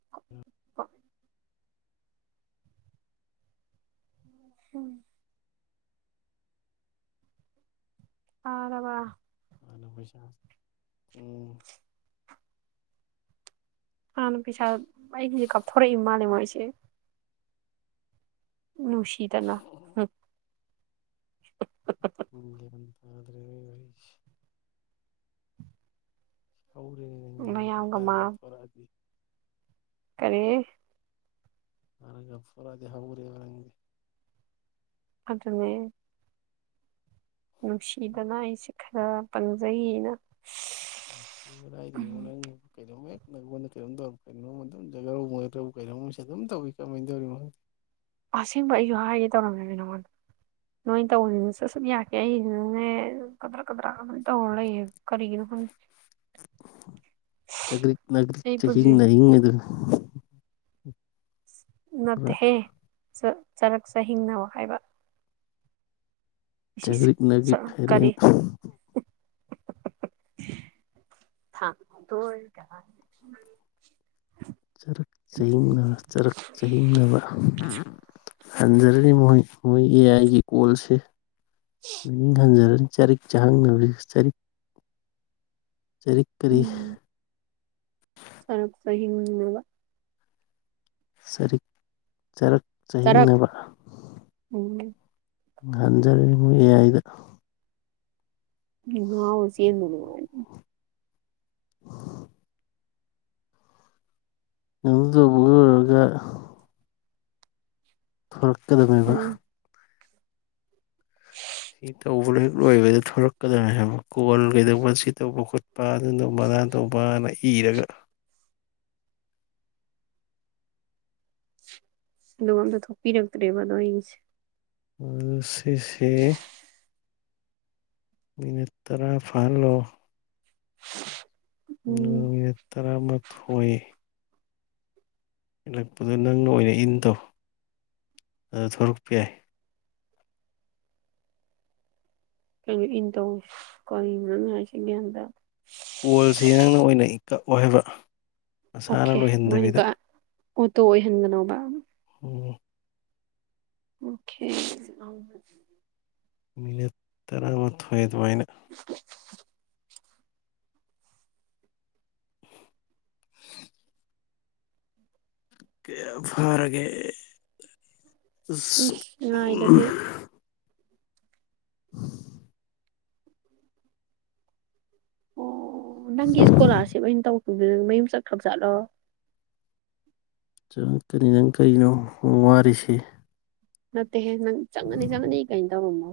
[inaudible] Arab ꯅ ꯄꯩꯁ ꯎꯝ ꯍꯥꯟꯅ ꯄꯩꯁꯥ ꯑꯩꯒꯤꯁꯦ ꯀꯞ ꯊꯣꯔꯛꯏ ꯃꯥꯜꯂꯤ ꯃꯣꯏꯁꯦ ꯅꯨꯡꯁꯤ ꯗꯥꯅ ꯎꯝ [inaudible] ꯍꯧꯔꯦꯅꯦ ꯅꯪꯗꯤ ꯃꯌꯥꯝꯒ ꯍꯥꯟ ꯃꯥ ꯀꯞꯊ‌ꯣꯔꯛꯑꯗꯤ ꯀꯔꯤ ꯍꯟꯗꯛꯀ ꯐꯔꯗꯤ ꯍ‌‌ꯎꯔꯦ ꯅꯪꯗꯤ ꯑꯗꯨꯅꯦ ꯅꯨꯡꯁꯤꯗꯅꯏ ꯑꯩꯁꯤ ꯈꯔ ꯄꯪꯖꯩꯌ‌ꯦꯅ ꯀꯗꯥꯏꯗꯩꯅ‌ꯣ ꯅꯪ ꯀꯩꯅ‌ꯣꯝ ꯍ‌ꯦꯛ ꯃ‌ꯣꯏꯅ ꯀꯩꯅꯣꯝ ꯇꯧꯔ ꯀꯩꯅꯣꯝ ꯑꯗꯨꯝ ꯍ‌ꯦꯛꯇ ꯀꯩꯅꯣꯝꯁꯦ ꯑꯗꯨꯝ ꯇꯧꯋꯤ ꯀꯃꯥꯏꯅ ꯇꯧꯔꯤꯅ‌ꯣ ꯈꯪꯗ‌ꯦ ꯑꯁꯦꯡꯕ ꯑꯩꯁꯨ ꯍꯥꯏꯒꯦ ꯇꯧꯔꯝꯃꯤꯅꯤ ꯅꯉꯣꯟꯗ ꯅꯣꯏ ꯇꯧꯕꯅꯤꯅ ꯁꯠ ꯁꯠ ꯌꯥꯒꯤ ꯑꯩꯁꯤ ꯅꯪꯅꯦ ꯀꯗ꯭ꯔꯥ ꯀꯗ꯭ꯔꯥ ꯑꯗꯨꯃꯅ ꯇꯧꯔ ꯂꯩꯌꯦꯕ ꯆꯒ꯭ꯔꯤꯛ ꯑꯩ ꯄꯨꯟꯁꯤ ꯆꯍꯤꯡ ꯅꯥꯍꯤꯡ ꯍꯥꯏꯗꯨꯅꯤ ꯅꯠꯇꯦ ꯄꯨꯔꯥ ꯍ‌ꯦ ꯆꯔꯛ ꯆꯥꯍꯤꯡꯅꯕꯥ ꯍꯥꯏꯕ ꯆꯥꯒꯔꯤꯛ ꯅꯔꯤꯛ ꯀꯔꯤ ꯍꯩꯔꯦꯟ [inaudible] ꯆꯔꯛ ꯆꯤꯡꯅꯕ ꯆꯔꯛ ꯆꯍꯤꯡꯅꯕ ꯍꯟꯖꯔꯅꯤ ꯃꯣꯏ ꯃꯣꯏꯒꯤ ꯑꯦ ꯑꯥꯏꯒꯤ ꯀꯣꯜꯁꯦ ꯃꯤꯅꯤꯡ ꯍꯟꯖꯔꯅꯤ ꯆꯔꯤꯛ ꯆꯍꯥꯡꯅꯔꯤ ꯆꯔꯤꯛ ꯆꯔꯤꯛ ꯀꯔꯤ ꯃꯔꯛ ꯆꯍꯤꯡꯅꯥꯕ ꯆꯔꯤꯛ ꯆꯔꯛ ꯇꯔꯛ ꯆꯥꯍꯤꯡꯅꯕ ꯎꯝ ꯍꯟꯖꯔꯉ ꯑꯦ ꯑꯏꯗ ꯆꯦ ꯍꯗꯨ ꯎꯔꯒ ꯊꯣꯔꯛꯀꯗꯅꯦꯕ ꯎꯝ [unintelligible] ꯁꯤ ꯇꯧꯕ ꯂꯣ ꯍꯦꯛ ꯂꯣꯏꯕꯗ ꯊꯂꯛꯀꯗ꯭ꯔꯥ ꯍꯥꯏꯕ ꯀꯒꯣꯜ ꯀꯩꯗꯧꯕ ꯁꯤ ꯇꯧꯕ ꯈꯣꯠꯄ ꯑꯗꯨꯗꯕꯅꯥ ꯇꯧꯕꯅ ꯏꯔꯒ ꯑꯗꯨꯒ ꯑꯝꯇ ꯊꯣꯛꯄꯤꯔꯛꯇ꯭ꯔꯦꯕ ꯑꯗꯣ ꯑꯩꯁꯦ ꯎ ꯁꯤ ꯁꯤꯦ ꯃꯤꯅ ꯇꯔꯥ ꯐꯜꯂꯣ [unintelligible] ꯎꯝ ꯌꯦꯠꯇꯔ ꯊꯣꯏ ꯏꯠꯂꯛꯄꯗꯣ ꯅꯪꯅ ꯑꯣꯏꯅ ꯏꯟ ꯇꯧ ꯑꯗꯨ ꯊꯣꯔꯛꯄ ꯌꯥꯏ ꯀꯩꯅꯣ ꯏꯟꯗꯧ ꯀ ꯉꯥꯏꯁꯤꯦ ꯟꯗ ꯀꯣꯜꯁꯦ ꯅꯪꯅ ꯑꯣꯏꯅꯏ ꯇ ꯑꯣꯏ ꯍꯥꯏꯕ ꯃꯁꯥꯅ ꯑꯣꯀꯦ ꯃꯣꯏꯅ ꯂꯣꯏꯍꯟꯗꯕꯤꯗ ꯑꯣꯇꯣ ꯑꯣꯏꯍꯟꯒꯅꯧꯕ ꯎꯝ ꯑꯣꯀꯦ ꯃꯤ ꯇꯔꯥ ꯑꯃ ꯑꯗꯨ ꯋꯥꯩꯅ ꯀ ꯐꯚꯥꯔꯦ ꯏꯁ ꯉꯥꯏꯗꯗꯤ [unintelligible] ꯑꯣ ꯅꯪꯒꯤ ꯏꯁꯀꯣꯂꯥꯔꯁꯤꯞ ꯑ ꯑꯣꯏꯅ ꯇꯧ ꯃꯌꯨꯝ ꯆꯠꯈ꯭ꯔꯕ ꯆꯥꯠꯂꯣ ꯆꯪꯉꯛꯀꯅꯤ ꯅꯪ ꯀꯔꯤꯅꯣ ꯋꯥꯔꯤꯔꯤꯁꯤꯦ ꯑ ꯍꯦ ꯅꯪ ꯆꯪꯉꯅꯤ ꯆꯪꯒꯅꯤ ꯀꯩꯅ ꯇꯧꯔꯝꯃꯣ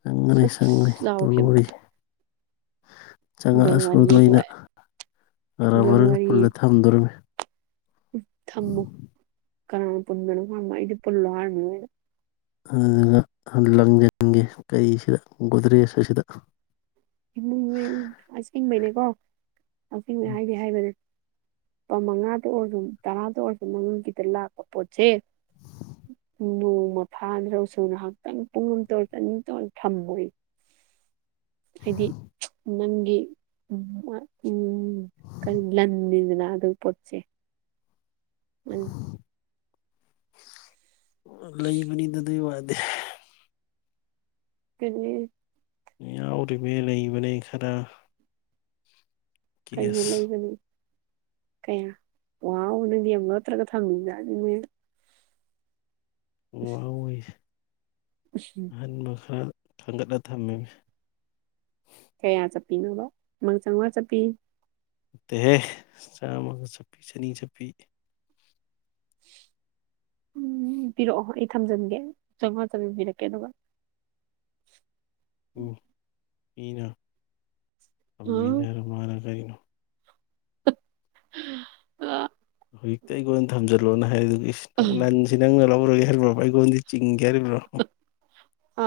ꯆꯉꯅꯤ ꯆꯉꯅꯤ ꯅꯅꯔꯤ ꯗꯣꯟ ꯆꯪꯉꯛꯑꯁꯨꯗꯣ ꯋꯥꯔꯤꯁꯨ ꯑꯩꯅ ꯗꯣꯟ ꯕꯔꯒ ꯄꯨꯜꯂ ꯊꯝꯗꯣꯔꯝꯃꯤ ꯊꯝꯃꯣ ꯀꯅꯥ ꯄꯨꯟꯅꯃ ꯏꯗꯤ ꯄꯨꯜꯂ ꯍꯥꯜꯃꯤ ꯑꯗꯨꯒ ꯂꯪꯖꯪꯒꯦ ꯀꯩꯁꯤꯗ ꯒꯨꯗ꯭ꯔꯦꯖ ꯑꯁꯤꯗ ꯑꯁꯤꯡ ꯃꯅꯦ ꯋꯥ ꯑꯅ ꯍꯥꯏꯗꯤ ꯍꯥꯏꯕꯅꯦ ꯂꯨꯄꯥ ꯃꯉꯥꯗ ꯑꯣꯏꯔꯁꯨ ꯇꯔꯥꯗ ꯑꯣꯏꯔꯁꯨ ꯃꯉꯒꯤꯗ ꯂꯥꯛꯄ ꯄꯣꯠꯁꯦ ꯅꯣꯡꯃ ꯐꯥꯗ꯭ꯔꯣꯁꯨ ꯉꯥꯏꯍꯥꯛꯇꯪ ꯄꯨꯡ ꯑꯃꯇ ꯑꯣꯏꯔ ꯆꯅꯤꯇ ꯑꯣꯏ ꯊꯝꯃꯣꯏ ꯍꯥꯏꯗꯤ ꯅꯪꯒꯤ ꯎ ꯀꯔꯤ ꯂꯟꯅꯤꯗꯅ ꯑꯗꯨꯒꯤ ꯄꯣꯠꯁꯦ ꯎꯝ [unintelligible] ꯂꯩꯕꯅꯤ ꯑꯗꯨ ꯑꯗꯨ ꯀꯅꯤ ꯌꯥꯎꯔꯤꯕ ꯂꯩꯕꯅꯦ ꯈꯔ ꯀꯩꯕꯨ ꯀꯦꯁ ꯂꯩꯕꯅꯤ ꯀꯌꯥ ꯋꯥꯅꯗꯤꯦꯝ ꯅꯠꯇ꯭ꯔꯒ ꯊꯝꯃꯤꯕ ꯑꯗꯨꯅꯦ ꯎ ꯑꯣꯏꯣꯏꯁ ꯑꯍꯟ ꯃꯁꯥꯜ ꯈꯥꯡꯒꯠꯂ ꯊꯝꯃꯤ ꯀꯌꯥ ꯆꯠꯄꯤꯅꯣꯕ ꯏꯃꯪ ꯆꯥꯝꯃꯉꯥ ꯆꯠꯄꯤ ꯗꯦꯍꯦ ꯆꯥꯝꯃꯒ ꯆꯠꯄꯤ ꯆꯅꯤ ꯆꯠꯄꯤ ꯎꯝ ꯄꯤꯔꯛꯑꯣ ꯑꯩ ꯊꯝꯖꯟꯒꯦ ꯆꯝꯉ ꯆꯥꯕꯤꯕꯤꯔꯛꯀꯦ ꯑꯗꯨꯒ ꯎꯝ ꯏꯅ ꯎꯝ ꯑꯃꯤꯅꯦꯔ ꯃꯥꯔ ꯀꯔꯤꯅꯣ ꯑ ꯍꯧꯖꯤꯛꯇ ꯑꯩꯈꯣꯟ ꯑꯣꯏꯅ ꯊꯝꯖꯔꯒꯦ ꯂꯣꯟꯅ ꯍꯥꯏ ꯂꯥꯟꯁꯤꯅꯪꯅꯂ ꯍꯔꯒꯦꯔꯔꯕꯕꯄ ꯑꯩꯒꯣꯟ ꯆꯤꯡ ꯑ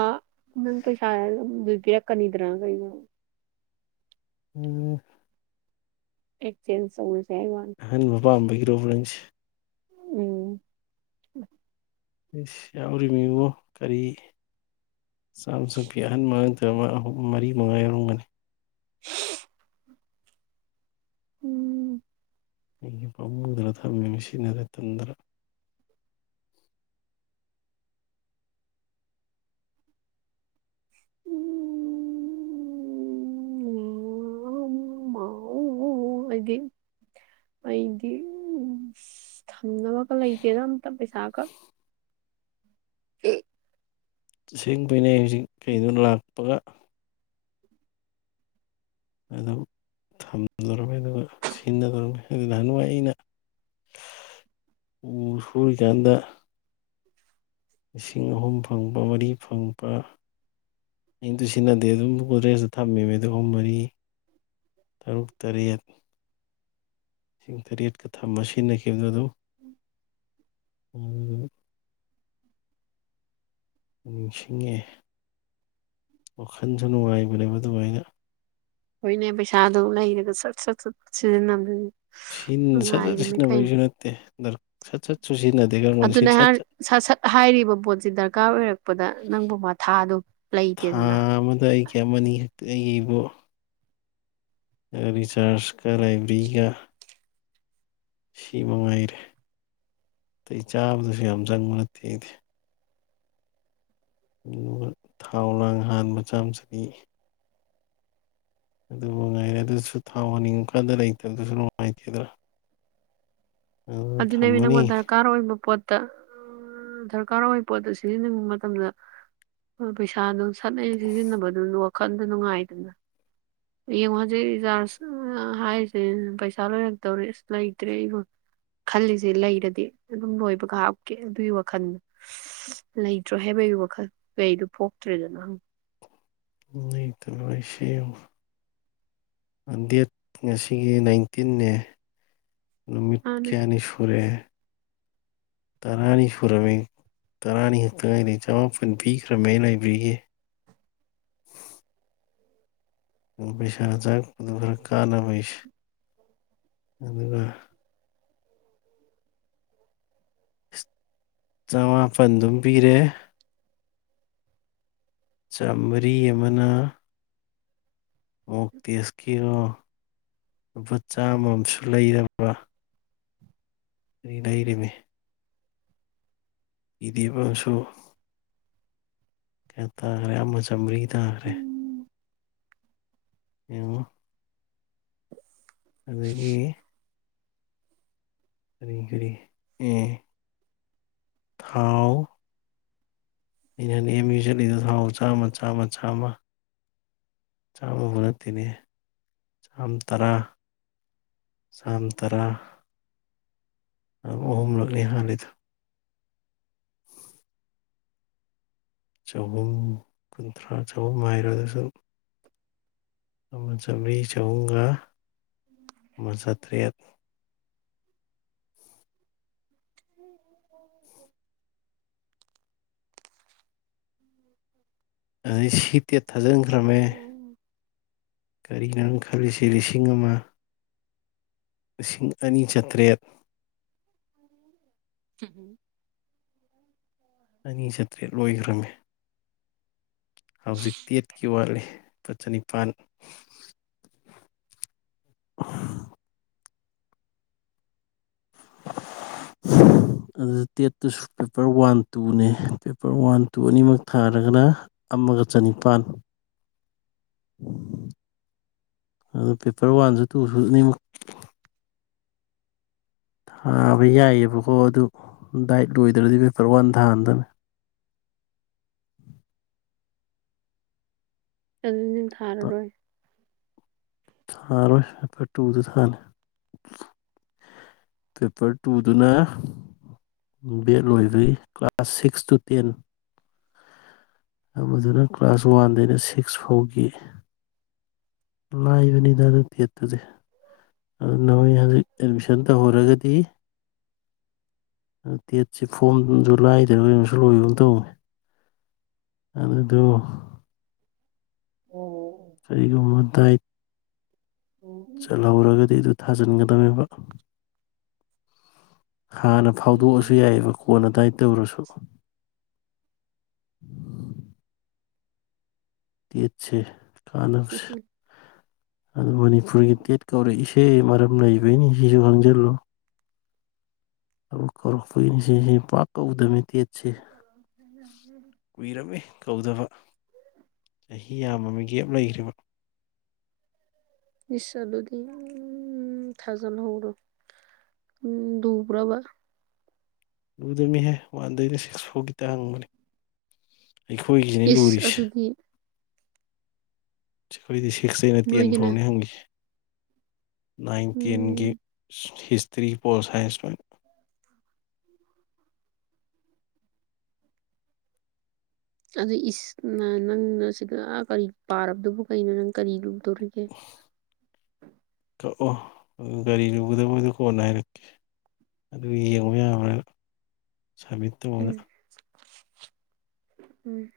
ꯅꯪ ꯄꯩꯁꯥ ꯑꯗꯨꯕꯤꯔ ꯀꯅꯤꯗꯔꯥ ꯀꯩ ꯑꯣ ꯑꯦ ꯆ ꯁ ꯑꯍꯟ ꯃꯄꯥꯥꯝꯕꯒꯤ ꯄ꯭ꯔꯣꯕꯦꯟꯁ ꯎꯝ ꯏꯁ ꯌꯥꯎꯔꯤꯃꯤꯕꫭ ꯀꯔꯤ ꯆꯥꯝꯆꯄꯤ ꯑꯍꯟꯕ ꯉꯥꯛꯇ ꯑꯍꯨꯝ ꯃꯔꯤ ꯃꯉꯥ ꯌꯥꯎꯔꯝꯒꯅꯤ [unintelligible] ꯎꯝ ꯑꯩꯒꯤ ꯄꯥꯃꯨꯗꯅ ꯊꯝꯃꯤ ꯁꯤꯟꯅꯗ ꯇꯟꯗꯅ ꯎ ꯃꯥꯑꯣ ꯑꯩꯗꯤ ꯑꯩꯗꯤ ꯎꯁ ꯊꯝꯅꯕꯒ ꯂꯩꯇꯦꯗ ꯑꯝꯇ ꯄꯩꯁꯥꯒ [unintelligible] ꯍꯨꯖꯤꯛ ꯀꯩꯩꯅꫭ ꯂꯥꯛ [unintelligible] ꯑꯗꯨꯝ ꯊꯝꯗꫭꯔꯝꯃꯦ ꯑꯗꯨꯒ ꯁꯤꯟꯅꯗꯧꯔꯝꯃꯦ ꯑꯗꯨ ꯅꯍꯥꯟꯋꯥꯏ ꯑꯩꯅ ꯎ ꯁꯨꯔꯤꯀꯥꯟꯗ ꯂꯤꯁꯤꯡ ꯑꯍꯨꯝ ꯐꯪꯕ ꯃꯔꯤ ꯐꯪꯕ ꯀꯩꯝꯇ ꯁꯤꯖꯤꯟꯅꯗꯦ ꯑꯗꯨꯝ ꯒꯣꯗꯔꯦꯖꯇ ꯊꯝꯃꯤꯃꯤ ꯑꯍꯨꯝ ꯃꯔꯤ ꯇꯔꯨꯛ ꯇꯔꯦꯠ ꯂꯤꯁꯤꯡ ꯇꯔꯦꯠꯀ ꯊꯝꯃ ꯁꯤꯖꯤꯟꯅꯈꯤꯕꯗꯨ ꯑꯗꯨꯝ [unintelligible] [unintelligible] ꯅꯤꯡꯁꯤꯡꯉꯦ ꯋꯥꯈꯜꯁꯨ ꯅꯨꯡꯉꯥꯏꯕꯅꯦꯕ ꯑꯗꯨꯃꯥꯏꯅ ꯍꯣꯏꯅꯦ ꯄꯩꯁꯥꯗꯣ ꯂꯩꯔꯒ ꯁꯠ ꯁꯠ ꯁꯠ ꯁꯤꯖꯤꯟꯅꯕꯗꯨꯅꯦ ꯁꯤꯟ ꯁꯠ ꯁꯠ ꯁꯤꯖꯤꯟꯅꯕꯩꯁꯨ ꯅꯠꯇꯦ ꯁꯠ ꯁꯠ ꯁꯤꯖꯤꯟꯅꯗꯦ ꯈꯪꯕ ꯁꯤ ꯑꯗꯨꯅꯦ ꯁꯠ ꯁꯠ ꯄꯗ ꯅꯪꯕꯨ ꯃꯊꯥꯗꯨ ꯊꯥ ꯑꯃꯗ ꯑꯩꯒꯤ ꯑꯃꯅꯤ ꯈꯛꯇ ꯑꯩꯒꯤꯕꯨ ꯔꯤꯆꯥꫪꯖ ꯀ ꯂꯥꯏꯕ꯭ꯔꯤꯒ ꯁꯤ ꯃꯉꯥꯏꯔꯦ ꯑꯇꯩ ꯆꯥꯕꯗꯨꯁꯨ ꯌꯥꯝ ꯆꯪꯕ ꯅꯠꯇꯦ ꯑꯩꯗꯤ ꯑꯗꯨꯒ ꯊꯥꯎ ꯂꯥꯡ ꯍꯥꯟꯕ ꯆꯥꯥꯝ ꯆꯅꯤ ꯑꯗꯨꯃ ꯉꯥꯏꯔꯦ ꯑꯗꯨꯁꯨ ꯊꯥꯎ ꯍꯥꯟꯅꯤꯡꯉꯨꯀꯥꯟꯗ ꯂꯩꯇꯕꯗꯨꯁꯨ ꯅꯨꯡꯉꯥꯏꯇꯦꯗꯅ ꯑꯗꯨꯅ ꯑꯗꯨ ꯅꯪꯕꯨ ꯊꯝꯃꯅꯤ ꯗꫪꯀꯥꫪ ꯑꯣꯏꯕ ꯄꯣꯠ ꯇ ꯗꫪꯀꯥꫪ ꯑꯣꯏ ꯄꯣꯠꯇꯣ ꯁꯤꯖꯟꯅꯅꯤꯡꯕ ꯃꯇꯝꯗ ꯄꯩꯁꯥ ꯅꯨꯡ ꯁꯠ ꯍꯦꯛ ꯁꯤꯖꯤꯟꯅꯕꯗꯨꯏ ꯋꯥ ꯈꯟꯗꯨ ꯅꯨꯡꯉꯥꯏꯗꯅ ꯌꯦꯡꯉꯣ ꯍꯧꯖꯤꯛ ꯔꯤꯆꯥꯥꯔꯖ ꯍꯥꯏꯁꯦ ꯄꯩꯁꯥ ꯂꯣꯏꯔꯛꯇꯧꯔꯦ ꯑꯁ ꯂꯩꯇ꯭ꯔꯦ ꯑꯩ ꯈꯜꯂꯤꯁꯦ ꯂꯩꯔꯗꯤ ꯑꯗꯨꯝ ꯂꯣꯏꯕꯒ ꯍꯥꯞꯀꯦ ꯑꯗꯨꯒꯤ ꯋꯥꯈꯜ ꯂꯩꯇ꯭ꯔꯦ ꯍꯥꯏꯕꯒꯤ ꯋꯥꯈꯜ ꯀꯩꯗꯨ ꯄꯣꯛꯇ꯭ꯔꯦꯗꯅ [unintelligible] ꯗꯦꯠ ꯉꯁꯤꯒꯤ ꯅꯥꯏꯟꯇꯤꯟꯅꯦ ꯅꯨꯃꯤꯠ ꯃꯥꯅꯦ ꯀꯌꯥꯅꯤ ꯁꯨꯔꯦ ꯇꯔꯥꯅꯤ ꯁꯨꯔꯝꯃꯤ ꯇꯔꯥꯅꯤ ꯈꯛꯇꯉꯥꯏꯔꯤ ꯆꯃꯥꯄꯟ ꯄꯤꯈ꯭ꯔꯃꯦ ꯂꯥꯏꯕ꯭ꯔꯤꯒꯤ ꯄꯩꯁꯥ ꯆꯥꯔꯄꯗꯨ ꯈꯔ ꯀꯥꯟꯅꯕꯩꯁꯦ ꯑꯗꯨꯒ ꯆꯃꯥꯄꯜꯗꯨꯝ ꯄꯤꯔꯦ ꯆꯥꯝꯃꯔꯤ ꯑꯃꯅ ꯃꫭꯛ ꯇꯦꯁꯀꯤꯔꯣ ꯂꯨꯄꯥꯆꯥꯥꯃꯝꯨ ꯂꯩꯔꯕ ꯑ ꯂꯩꯔꯃꯦ ꯏꯗꯤꯕꯁꯨꯣ ꯀꯠꯇꯈ꯭ꯔꯦ ꯁꯝ꯭ꯔꯤ ꯇꯈꯔꯦ ꯑꯦꯉ ꯑꯗꯒꯤ ꯑꯗꯨꯈꯔꯤ ꯊꯥꯎ ꯑꯩꯅ ꯅ ꯑꯦꯝ ꯌꯨꯁꯤꯠꯂꯤꯗ ꯊꯥꯎ ꯆꯥꯝꯃ ꯆꯥꯝꯃ ꯆꯥꯝꯃ ꯆꯥꯝꯃꯒ ꯅꯠꯇꯤꯅꯤ ꯆꯥꯝ ꯇꯔꯥ ꯆꯥꯝ ꯇꯔꯥ ꯑꯍꯨꯝꯂꯛꯅꯤ ꯍꯥꯟꯅꯗ ꯆꯍꯨꯝ ꯀꯨꯟꯊ꯭ꯔꯥ ꯆꯍꯨꯝ ꯍꯥꯏꯔ ꯑꯗꯨꯁꯨ ꯑꯃ ꯆꯔꯤ ꯆꯎꯨꯡꯒꯥ ꯃ ꯆꯇꯦꯠ ꯎꯝ ꯎ ꯎꯝ ꯑꯗꯩ ꯁꯤ ꯇꯦꯠ ꯊꯥꯖꯤꯟꯈ꯭ꯔꯝꯃꯦ ꯀꯔꯤꯅꯣꯪ ꯈꯜꯂꯤꯁ ꯂꯤꯁꯤꯡ ꯑꯃ ꯂꯤꯁꯤꯡ ꯑꯅꯤ ꯆꯥꯇ꯭ꯔꯦꯠ ꯎꯝꯝ ꯑꯅꯤ ꯆꯠꯇ꯭ꯔꯦ ꯂꯣꯏꯈ꯭ꯔꯝꯃꯤ ꯍꯧꯖꯤꯛꯇ ꯇꯦꯠꯀꯤ ꯋꯥꯠꯂꯤ ꯂꯨꯄꯥ ꯆꯅꯤꯄꯥꯜ ꯑꯗꯨꯗ ꯇꯦꯠꯇꯁꯨ ꯄꯦꯄꯔ ꯋꯥꯟ ꯇꯨꯅꯦ ꯄꯦꯄꯔ ꯋꯥꯟ ꯇꯨ ꯑꯅꯤꯃꯛ ꯊꯥꯔꯒꯅ ꯑꯃꯒ ꯆꯅꯤꯄꯥꯜ ꯑꯗꯨ ꯄꯦꯄꯔ ꯋꯥꯟꯁꯨ ꯇꯨꯁꯨ ꯑꯅꯤꯃꯨꯛ ꯊꯥꯕ ꯌꯥꯏꯑꯕꯀꯣ ꯑꯗꯨ ꯗꯥꯏꯠ ꯂꯣꯏꯗ꯭ꯔꯗꯤ ꯄꯦꯄꯔ ꯋꯥꯟ ꯊꯥꯍꯟꯗꯅ ꯎ ꯊꯔꯔꯣꯏ ꯁꯔꯣ ꯀ ꯇꯨꯗ ꯁꯜ ꯄꯦꯄꯔ ꯇꯨꯗꯨꯅ ꯕꯦꯠ ꯂꯣꯏꯕꯩ ꯀ꯭ꯂꯥꯁ ꯁꯤꯛꯁ ꯇꯨ ꯇꯦꯟ ꯑꯃꯗꯨꯅ ꯀ꯭ꯂꯥꯁ ꯋꯥꯟꯗꯩꯅ ꯁꯤꯛꯁ ꯐꯥꯎꯈꯤ ꯂꯥꯏꯕꯅꯤꯗ ꯑꯗꯨ ꯊꯦꯠꯇꯗꯤꯦ ꯑꯗꯨꯅ ꯃꯣꯏ ꯍꯧꯖꯤꯛ ꯑꯦꯠꯃꯤꯁꯟ ꯇꯧꯍꯧꯔꯒꯗꯤ ꯇꯦꯠꯁꯦ ꯐꯣꯝꯁꯨ ꯂꯥꯏꯗ꯭ꯔꯒꯝꯁꯨ ꯂꯣꯏꯕ ꯇꯧꯋꯤ ꯑꯗꯨꯗ ꯁꯔꯤꯀ ꯃꯍꯃꯠ ꯗꯥꯏꯠ ꯆꯂ ꯍꯧꯔꯒꯗꯤ ꯏ ꯊꯥꯖꯤꯟꯒꯗꯅꯦꯕ ꯍꯥꯟꯅ ꯐꯥꯎꯗꯣꯛꯑꯁꯨ ꯌꯥꯏꯑꯕ ꯀꯣꯟꯅ ꯑꯗꯨꯗꯥꯋꯥꯏ ꯇꯧꯔꯁꯨꯣ ꯇ ꯎꯆ ꯀꯥꯟꯅꯕꯁꯦ ꯑꯗꯨ ꯃꯅꯤꯄꯨꯔꯒꯤ ꯇꯦꯠ ꯀꯧꯔꯛꯏꯁꯦ ꯃꯔꯝ ꯂꯩꯕꯩꯅꯤ ꯁꯤꯁꯨ ꯈꯪꯖꯤꯜꯂꯨ ꯍꯧ ꯀꯧꯔꯛꯄꯏꯅ ꯁꯤꯁꯤ ꯄꯥꯛ ꯀꯧꯗꯃꯤ ꯗꯦꯠꯁꯦ ꯀꯨꯏꯔꯝꯃꯤ ꯀꯧꯗꯕ ꯆꯍꯤ ꯌꯥꯝꯕ ꯃꯤ ꯒꯦꯞ ꯂꯩꯈ꯭ꯔꯦꯕ ꯃꯤꯁꯥ ꯑꯗꯨꯗꯤ ꯎꯝ ꯊꯥꯖꯅ ꯍꯔꯣ ꯎ ꯕ꯭ꯔꯥꯕ ꯂꯨꯗꯃꯤꯍꯦ ꯋꯥꯟꯗꯗꯤ ꯁꯤꯛꯁ ꯐꯥꯎ ꯈꯤꯇ ꯍꯪꯕꯅꯤ ꯑꯩꯈꯣꯏꯒꯤꯅꯦ ꯏꯁ ꯂꯨꯔꯤꯁꯦ ꯑꯗꯨꯗꯤ ꯀꯗꯤꯁꯤ ꯁꯤꯛꯁꯩꯅ ꯇꯦꯟ ꯅꯣꯏꯒꯤꯅ ꯐꯥꯎꯅꯤ ꯍꯪꯈꯤ ꯅꯥꯏꯟꯇꯤꯟꯒꯤ ꯎꯝ ꯍꯤꯁꯇ꯭ꯔꯤ ꯄꯣ ꯁꯥꯏꯟꯁ ꯃ ꯑꯗꯨ ꯏꯁꯅ ꯅꯪꯅ ꯁꯤꯗ ꯀꯔꯤ ꯄꯥꯔꯕꯗꯨꯕꯨ ꯀꯩꯅꯣ ꯅꯪ ꯀꯔꯤ ꯇꯨꯔꯒꯤꯦ ꯑꯣ ꯒꯥꯔꯤ ꯂꯨꯒꯗꯕꯗꯣ ꯀꯣꯟꯅ ꯍꯥꯏꯔꯛꯀꯦ ꯑꯗꯨ ꯌꯦꯡꯕ ꯌꯥꯕ꯭ꯔꯥ ꯁꯃꯤꯠꯇꯅ ꯎꯝ ꯎꯝ